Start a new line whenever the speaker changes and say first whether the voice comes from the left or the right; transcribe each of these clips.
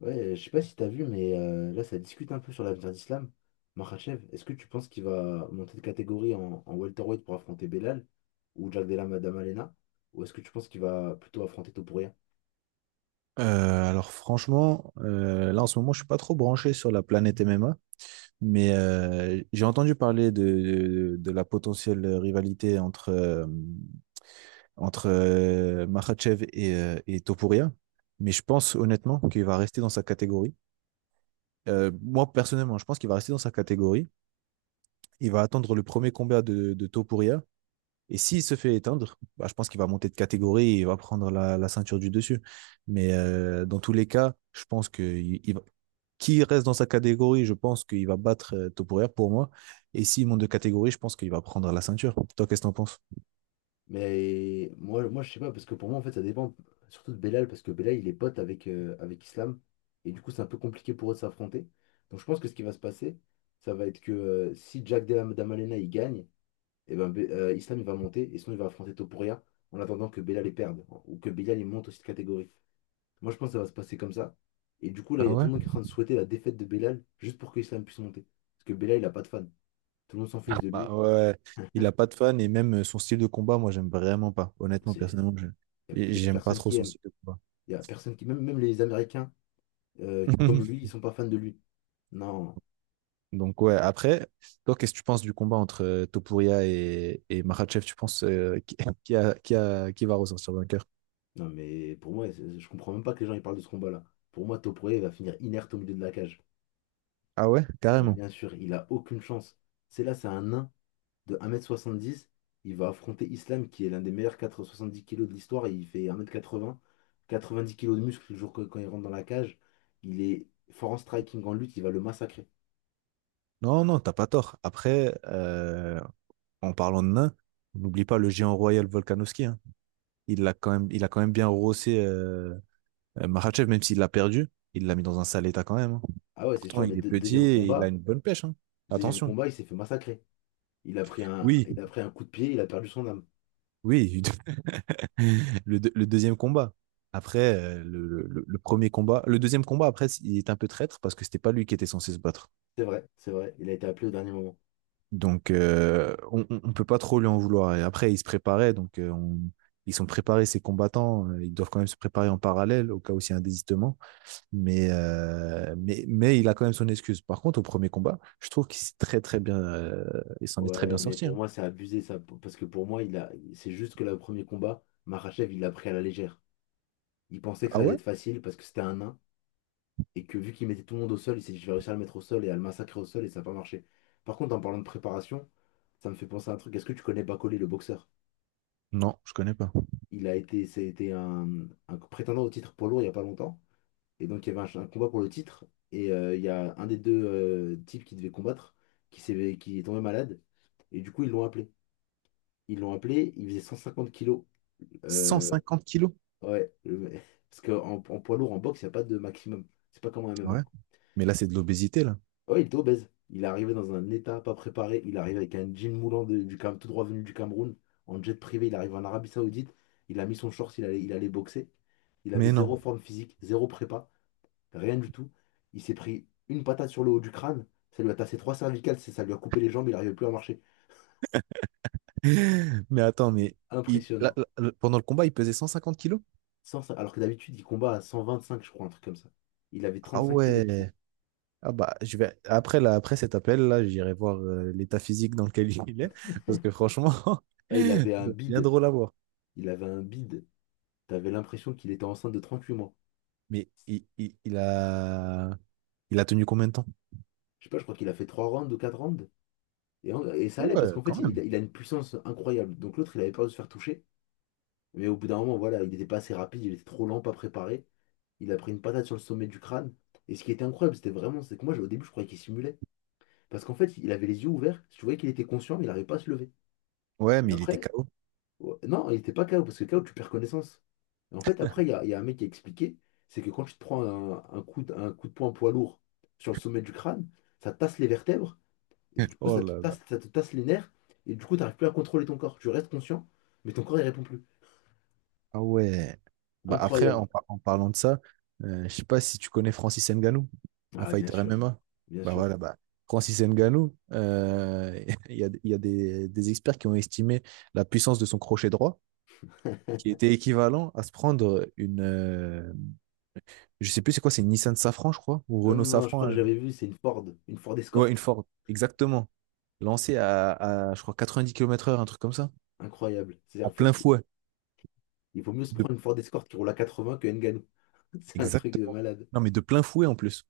left: Ouais, je sais pas si t'as vu, mais là, ça discute un peu sur l'avenir d'Islam. Makhachev, est-ce que tu penses qu'il va monter de catégorie en welterweight pour affronter Belal ou Jack Della Madama? Ou est-ce que tu penses qu'il va plutôt affronter Topuria?
right: Alors franchement, là en ce moment, je suis pas trop branché sur la planète MMA, mais j'ai entendu parler de la potentielle rivalité entre, Makhachev et Topuria, mais je pense honnêtement qu'il va rester dans sa catégorie. Moi personnellement, je pense qu'il va rester dans sa catégorie. Il va attendre le premier combat de Topuria. Et s'il se fait éteindre, je pense qu'il va monter de catégorie et il va prendre la ceinture du dessus. Mais dans tous les cas, je pense que qui reste dans sa catégorie, je pense qu'il va battre Topuria pour moi. Et s'il monte de catégorie, je pense qu'il va prendre la ceinture. Toi, qu'est-ce que t'en penses?
left: Mais moi, je sais pas, parce que pour moi, en fait, ça dépend surtout de Belal, parce que Belal, il est pote avec Islam, et du coup, c'est un peu compliqué pour eux de s'affronter. Donc, je pense que ce qui va se passer, ça va être que si Jack Della Madama il gagne, et ben, Islam il va monter et sinon il va affronter Topuria en attendant que Bella les perde, hein, ou que Bella les monte aussi de catégorie. Moi je pense que ça va se passer comme ça. Et du coup là il
right: Ah
left: y a tout
right: ouais?
left: le monde qui est en train de souhaiter la défaite de Bellal juste pour que Islam puisse monter. Parce que Bellal il a pas de fan. Tout le monde s'en fiche de
right: Bah
left: lui.
right: ouais, il a pas de fan et même son style de combat, moi, j'aime vraiment pas. Honnêtement,
left: C'est.
right: personnellement,
left: Il y a
right: j'aime pas
left: personne
right: trop
left: qui
right: son
left: aime.
right: style de combat.
left: Il y a personne qui... Même les Américains, comme lui ils sont pas fans de lui. Non,
right: Donc ouais, après, toi, qu'est-ce que tu penses du combat entre Topuria et Makhachev? Tu penses qui, qui va ressortir vainqueur?
left: non, mais pour moi je comprends même pas que les gens ils parlent de ce combat-là. Pour moi Topuria il va finir inerte au milieu de la cage.
right: Ah ouais,
left: Et
right: carrément.
left: bien sûr il a aucune chance. C'est là, c'est un nain de 1,70 m. Il va affronter Islam, qui est l'un des meilleurs 470 kilos de l'histoire, et il fait 1 quatre-vingt-dix kilos de muscle le quand il rentre dans la cage. Il est fort en striking, en lutte, il va le massacrer.
right: Non, non, t'as pas tort. Après, en parlant de nain, n'oublie pas le géant royal Volkanovski, hein. Il l'a quand même, il a quand même bien rossé Makhachev, même s'il l'a perdu, il l'a mis dans un sale état quand même, hein.
left: Ah ouais, c'est
right: Pourtant,
left: sûr, mais
right: il est petit
left: deuxième
right: et il a
left: combat,
right: une bonne pêche, hein.
left: deuxième
right: Attention.
left: combat, il s'est fait massacrer. Il a pris un,
right: Oui,
left: il a pris un coup de pied, il a perdu son âme.
right: oui, Le deuxième combat. Après, le premier combat. Le deuxième combat, après, il est un peu traître parce que c'était pas lui qui était censé se battre.
left: C'est vrai, il a été appelé au dernier moment.
right: Donc, on peut pas trop lui en vouloir. Et après, il se préparait. Donc, ils sont préparés, ces combattants. Ils doivent quand même se préparer en parallèle au cas où il y a un désistement. Mais, mais il a quand même son excuse. Par contre, au premier combat, je trouve qu'il s'est très, très bien. Il s'en est très
left: Ouais,
right: bien
left: mais
right: sorti,
left: pour
right: hein.
left: moi, c'est abusé, ça, parce que pour moi, c'est juste que le premier combat, Makhachev, il l'a pris à la légère. Il pensait que
right: Ah
left: ça allait
right: ouais?
left: être facile parce que c'était un nain. Et que vu qu'il mettait tout le monde au sol, il s'est dit je vais réussir à le mettre au sol et à le massacrer au sol, et ça n'a pas marché. Par contre, en parlant de préparation, ça me fait penser à un truc. Est-ce que tu connais Bacolé, le boxeur?
right: Non, je connais pas.
left: C'était un prétendant au titre poids lourd il n'y a pas longtemps. Et donc, il y avait un combat pour le titre. Et il y a un des deux types qui devait combattre, qui est tombé malade. Et du coup, ils l'ont appelé. Ils l'ont appelé, il faisait 150 kilos.
right: Cent
left: Euh,
right: cinquante kilos?
left: ouais, parce qu'en en en poids lourd, en boxe, il n'y a pas de maximum. C'est pas comme en
right: Ouais.
left: MMA.
right: Mais là, c'est de l'obésité, là.
left: Ouais, il était obèse. Il est arrivé dans un état pas préparé. Il arrive avec un jean moulant tout droit venu du Cameroun, en jet privé. Il arrive en Arabie Saoudite. Il a mis son short, il allait boxer. Il avait
right: Mais
left: zéro
right: non.
left: forme physique, zéro prépa, rien du tout. Il s'est pris une patate sur le haut du crâne. Ça lui a tassé trois cervicales, ça lui a coupé les jambes, il n'arrivait plus à marcher.
right: Mais attends, mais
left: Impressionnant.
right: pendant le combat, il pesait 150 kilos?
left: Sans ça- Alors que d'habitude, il combat à 125, je crois, un truc comme ça. Il avait
right: Ah
left: 35 kilos de trop.
right: ouais. Ah bah, je vais, après, là, après cet appel, là, j'irai voir l'état physique dans lequel il est. Parce que franchement,
left: Ah, il
right: c'est
left: avait un
right: bien
left: bide.
right: drôle à voir.
left: Il avait un bide. T'avais l'impression qu'il était enceinte de 38 mois.
right: Mais il a tenu combien de temps?
left: Je sais pas, je crois qu'il a fait 3 rounds ou 4 rounds. Et, et ça
right: Ah
left: allait parce
right: ouais,
left: qu'en
right: quand
left: fait, il,
right: même.
left: il a une puissance incroyable. Donc l'autre, il avait peur de se faire toucher. Mais au bout d'un moment, voilà, il n'était pas assez rapide, il était trop lent, pas préparé. Il a pris une patate sur le sommet du crâne. Et ce qui était incroyable, c'était vraiment, c'est que moi, au début, je croyais qu'il simulait. Parce qu'en fait, il avait les yeux ouverts. Tu voyais qu'il était conscient, mais il n'arrivait pas à se lever.
right: Ouais,
left: Et
right: mais il était
left: après,
right: KO.
left: ouais, non, il n'était pas KO parce que KO, tu perds connaissance. Et en fait, après, il y a un mec qui a expliqué, c'est que quand tu te prends un coup de poing poids lourd sur le sommet du crâne, ça tasse les vertèbres. Et du coup,
right: Oh
left: ça te
right: là là.
left: tasse, ça te tasse les nerfs. Et du coup, tu n'arrives plus à contrôler ton corps. Tu restes conscient, mais ton corps, il répond plus.
right: Ah ouais. Bah après,
left: Incroyable.
right: en parlant de ça, je sais pas si tu connais Francis Ngannou, un
left: Ah, bien
right: fighter
left: sûr.
right: MMA.
left: Bien
right: Bah
left: sûr.
right: voilà, bah Francis Ngannou, il y a des experts qui ont estimé la puissance de son crochet droit, qui était équivalent à se prendre une, je sais plus c'est quoi, c'est une Nissan Safran, je crois, ou
left: Non, non,
right: Renault
left: non, je
right: Safran,
left: crois que j'avais vu, c'est une Ford. Une Ford
right: ouais,
left: Escort.
right: une Ford, exactement, lancée je crois, 90 km/h, un truc comme ça,
left: Incroyable. C'est-à-dire,
right: en
left: en fait,
right: plein fouet.
left: il vaut mieux se
right: De,
left: prendre une Ford Escort qui roule à 80 que Ngannou. C'est un truc de
right: exactement.
left: malade.
right: Non, mais de plein fouet en plus.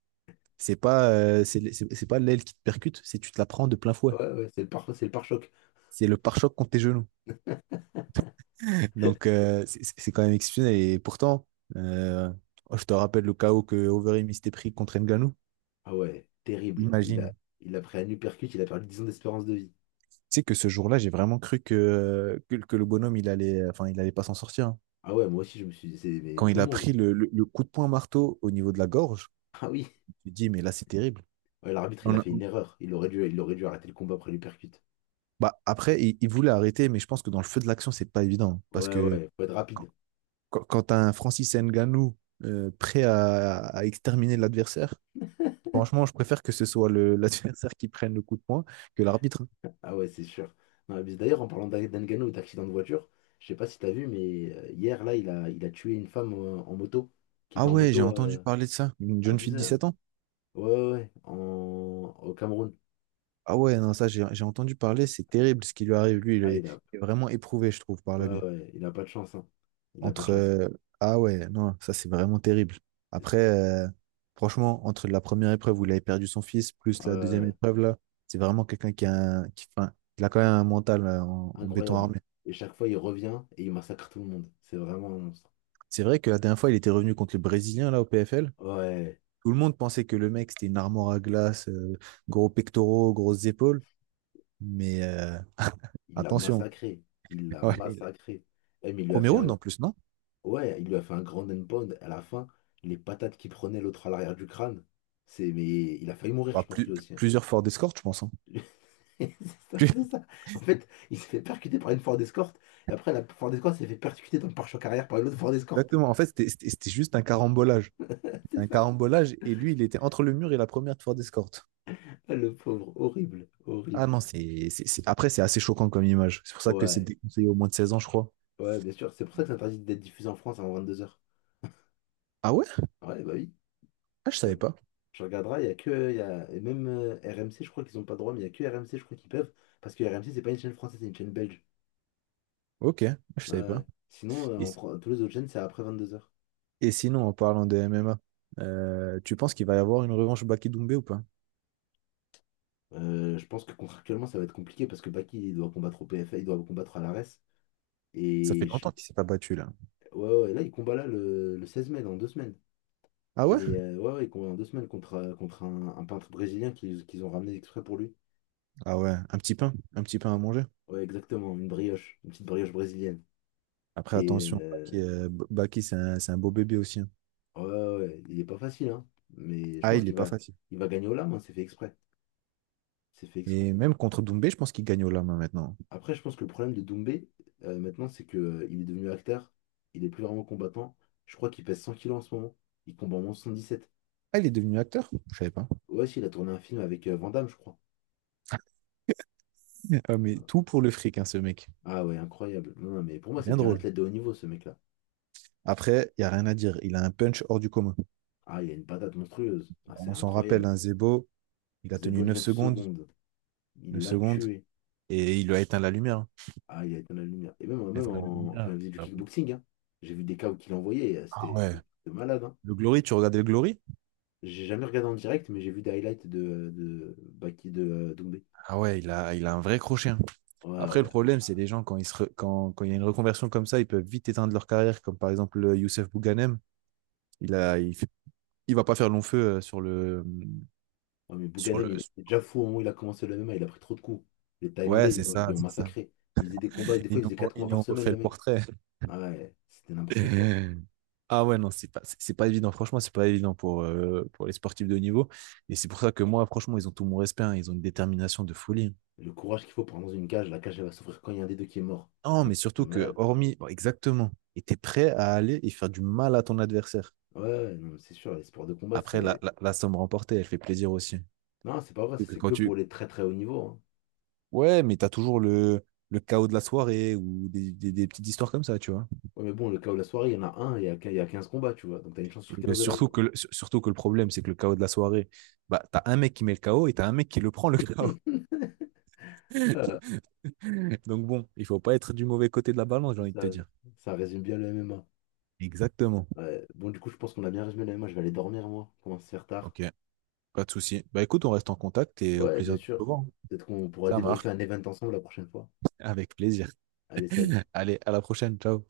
right: C'est pas, c'est pas l'aile qui te percute, c'est tu te la prends de plein fouet.
left: Ouais, ouais, c'est le pare-choc.
right: C'est le pare-choc contre tes genoux. Donc, c'est quand même exceptionnel. Et pourtant, euh, je te rappelle le chaos que Overeem s'était pris contre Ngannou.
left: Ah ouais, terrible. Il a,
right: Imagine.
left: il a pris un uppercut, il a perdu 10 ans d'espérance de vie.
right: Tu sais que ce jour-là, j'ai vraiment cru que le bonhomme, il allait, enfin, il allait pas s'en sortir, hein.
left: Ah ouais, moi aussi, je me suis dit, mais
right: Quand
left: tout
right: il
left: le
right: a
left: monde.
right: pris le coup de poing marteau au niveau de la gorge,
left: Ah oui.
right: je me suis dit, mais là, c'est terrible.
left: Ouais, l'arbitre, il
right: On
left: a
right: a-
left: fait
right: on-
left: une erreur. Il aurait dû arrêter le combat après l'uppercut.
right: bah, après, il voulait arrêter, mais je pense que dans le feu de l'action, c'est pas évident. Parce
left: Ouais,
right: que
left: ouais, faut être rapide.
right: quand t'as un Francis Nganou prêt à exterminer l'adversaire, franchement, je préfère que ce soit l'adversaire qui prenne le coup de poing que l'arbitre.
left: Ah ouais, c'est sûr. Non, mais d'ailleurs, en parlant d'Ngannou et d'accident de voiture, je sais pas si t'as vu, mais hier, là, il a tué une femme, en moto, qui était
right: Ah
left: en
right: ouais, j'ai
left: moto,
right: entendu parler de ça. Une jeune fille de
left: abusée, hein.
right: 17 ans.
left: Ouais, ouais, ouais, au Cameroun.
right: Ah ouais, non, ça, j'ai entendu parler. C'est terrible ce qui lui arrive.
left: Ah, il a.
right: Il est vraiment éprouvé, je trouve, par la vie.
left: Ouais, ouais, il a pas de chance, hein. Il a pas de
right: Entre.
left: chance.
right: Ah ouais, non, ça, c'est vraiment terrible. Après, franchement, entre la première épreuve où il avait perdu son fils, plus la deuxième
left: Euh,
right: épreuve, là, c'est vraiment quelqu'un qui a, enfin, il a quand même un mental en béton
left: Incroyable.
right: armé.
left: Et chaque fois, il revient et il massacre tout le monde. C'est vraiment un monstre.
right: C'est vrai que la dernière fois, il était revenu contre les Brésiliens, là, au PFL.
left: Ouais,
right: Tout le monde pensait que le mec, c'était une armoire à glace, gros pectoraux, grosses épaules. Mais
left: il l'a
right: attention.
left: massacré. Il l'a
right: Ouais, il-
left: massacré. Eh, mais il lui a
right: Premier
left: fait
right: round,
left: un
right: en plus, non?
left: Ouais, il lui a fait un grand end pound. À la fin, les patates qu'il prenait l'autre à l'arrière du crâne. C'est. Mais il a failli mourir,
right: Bah,
left: je pense, lui aussi, hein.
right: plusieurs forts d'escorte, je pense, hein.
left: C'est ça,
right: Plus-
left: c'est ça. En fait, il s'est fait percuter par une Ford Escort. Et après, la Ford Escort s'est fait percuter dans le pare-choc arrière par une autre Ford Escort.
right: Exactement. En fait, c'était juste un carambolage.
left: C'est
right: Un
left: ça.
right: carambolage, et lui, il était entre le mur et la première de fort d'escorte.
left: Le pauvre. Horrible.
right: Ah
left: Horrible.
right: non, après, c'est assez choquant comme image. C'est pour ça que c'est
left: Ouais.
right: déconseillé au moins de 16 ans, je crois.
left: Ouais, bien sûr. C'est pour ça que c'est interdit d'être diffusé en France avant 22 h.
right: Ah ouais?
left: Ah ouais, bah oui.
right: Ah, je
left: Je,
right: savais pas.
left: je regarderai. Il y a que. Il Y a, Et même RMC, je crois qu'ils n'ont pas le droit, mais il y a que RMC, je crois qu'ils peuvent. Parce que RMC, c'est pas une chaîne française, c'est une chaîne belge.
right: Ok, je
left: Ouais.
right: savais pas.
left: Ouais. Sinon,
right: Et
left: tous les autres chaînes, c'est après 22 h.
right: Et sinon, en parlant de MMA, tu penses qu'il va y avoir une revanche Baki Doumbé ou pas?
left: Je pense que contractuellement, ça va être compliqué parce que Baki, il doit combattre au PFA, il doit combattre à l'ARES.
right: Ça fait
left: Et je-
right: longtemps qu'il s'est pas battu là.
left: ouais, ouais, là, il combat là le 16 mai, dans 2 semaines.
right: Ah ouais?
left: Ouais, ouais, il combat dans 2 semaines contre un peintre brésilien qu'ils ont ramené exprès pour lui.
right: Ah ouais, un petit pain à manger.
left: Ouais, exactement, une brioche, une petite brioche brésilienne.
right: Après,
left: Et
right: attention,
left: euh,
right: Baki, c'est un beau bébé aussi, hein.
left: ouais, ouais, ouais, il est pas facile, hein. Mais je
right: Ah,
left: pense
right: il est
left: qu'il
right: pas
left: va,
right: facile.
left: il va gagner au lame, hein, c'est fait exprès. C'est fait
right: Et
left: exprès.
right: même contre Doumbé, je pense qu'il gagne au lama maintenant.
left: Après, je pense que le problème de Doumbé, maintenant, c'est que, il est devenu acteur. Il est plus vraiment combattant. Je crois qu'il pèse 100 kilos en ce moment. Il combat en 177.
right: Ah, il est devenu acteur? Je savais pas.
left: Ouais, si, il a tourné un film avec Van Damme, je crois.
right: Ah, mais tout pour le fric, hein, ce mec.
left: Ah ouais, incroyable. Non, non, mais pour moi, c'est
right: Bien
left: plus un
right: drôle.
left: athlète de haut niveau, ce mec-là.
right: Après, il y a rien à dire. Il a un punch hors du commun.
left: Ah, il a une patate monstrueuse. Ah, c'est
right: On s'en rappelle,
left: incroyable.
right: un Zebo, il a tenu
left: Zebo 9 secondes. Il
right: 9
left: l'a
right: secondes,
left: tué.
right: et il lui a éteint la lumière, hein.
left: Ah, il a éteint la lumière. Et même
right: Éteint la
left: quand
right: lumière.
left: il faisait du kickboxing, hein, j'ai vu des KO qu'il envoyait.
right: Ah
left: C'était
right: ouais.
left: c'était malade, hein.
right: Le Glory, tu regardais le Glory?
left: J'ai jamais regardé en direct, mais j'ai vu des highlights de Doumbé.
right: Ah ouais, il a un vrai crochet, hein.
left: Ouais,
right: Après, le
left: ouais.
right: problème, c'est les gens, quand, ils se re- quand, quand il y a une reconversion comme ça, ils peuvent vite éteindre leur carrière, comme par exemple Youssef Bouganem. Il a, il fait- il va pas faire long feu
left: Ouais, mais
right: sur
left: Bouganem,
right: le.
left: il était déjà fou au moment où il a commencé le MMA, il a pris trop de coups. Les Thaïlandais,
right: Ouais,
left: ils
right: c'est
left: l'ont ils
right: ça,
left: l'ont
right: c'est ça.
left: massacré. Il faisait des combats, et des fois, il faisait 4
right: Ils
left: combats
right: nous
left: par
right: ont
left: semaine,
right: refait
left: le
right: le
left: mec.
right: portrait.
left: Ah ouais, c'était n'importe quoi.
right: Ah ouais, non, c'est pas évident. Franchement, c'est pas évident pour les sportifs de haut niveau. Et c'est pour ça que moi, franchement, ils ont tout mon respect, hein. Ils ont une détermination de folie, hein.
left: Le courage qu'il faut pour rentrer dans une cage, la cage, elle va s'ouvrir quand il y a un des deux qui est mort.
right: Non,
left: C'est un
right: mais
left: truc de
right: surtout que,
left: malade.
right: hormis, bon, exactement, et t'es prêt à aller et faire du mal à ton adversaire.
left: Ouais, ouais, non, mais c'est sûr, les sports de combat,
right: Après,
left: c'est.
right: la somme remportée, elle fait plaisir aussi.
left: Non, c'est pas vrai,
right: Surtout que
left: c'est
right: quand
left: que pour
right: tu...
left: les très très hauts niveaux, hein.
right: Ouais, mais t'as toujours le chaos de la soirée ou des petites histoires comme ça, tu vois.
left: Ouais, mais bon, le cas où la soirée, il y en a un, il y a 15 combats, tu vois. Donc t'as une chance sur 15 de l'avoir.
right: Surtout que le problème, c'est que le chaos de la soirée, bah, t'as un mec qui met le chaos et t'as un mec qui le prend, le chaos.
left: Euh,
right: Donc bon, il faut pas être du mauvais côté de la balance, j'ai
left: c'est
right: envie de
left: ça,
right: te dire.
left: ça résume bien le MMA.
right: Exactement.
left: Ouais, bon, du coup, je pense qu'on a bien résumé le MMA. Je vais aller dormir, moi. Commence à se faire tard.
right: Ok, pas de souci. Bah écoute, on reste en contact et au
left: Ouais,
right: plaisir
left: bien
right: de te
left: sûr.
right: voir.
left: Peut-être qu'on pourra
right: Ça marche,
left: débriefer un event ensemble la prochaine fois.
right: avec plaisir.
left: Allez, salut.
right: Allez, à la prochaine. Ciao.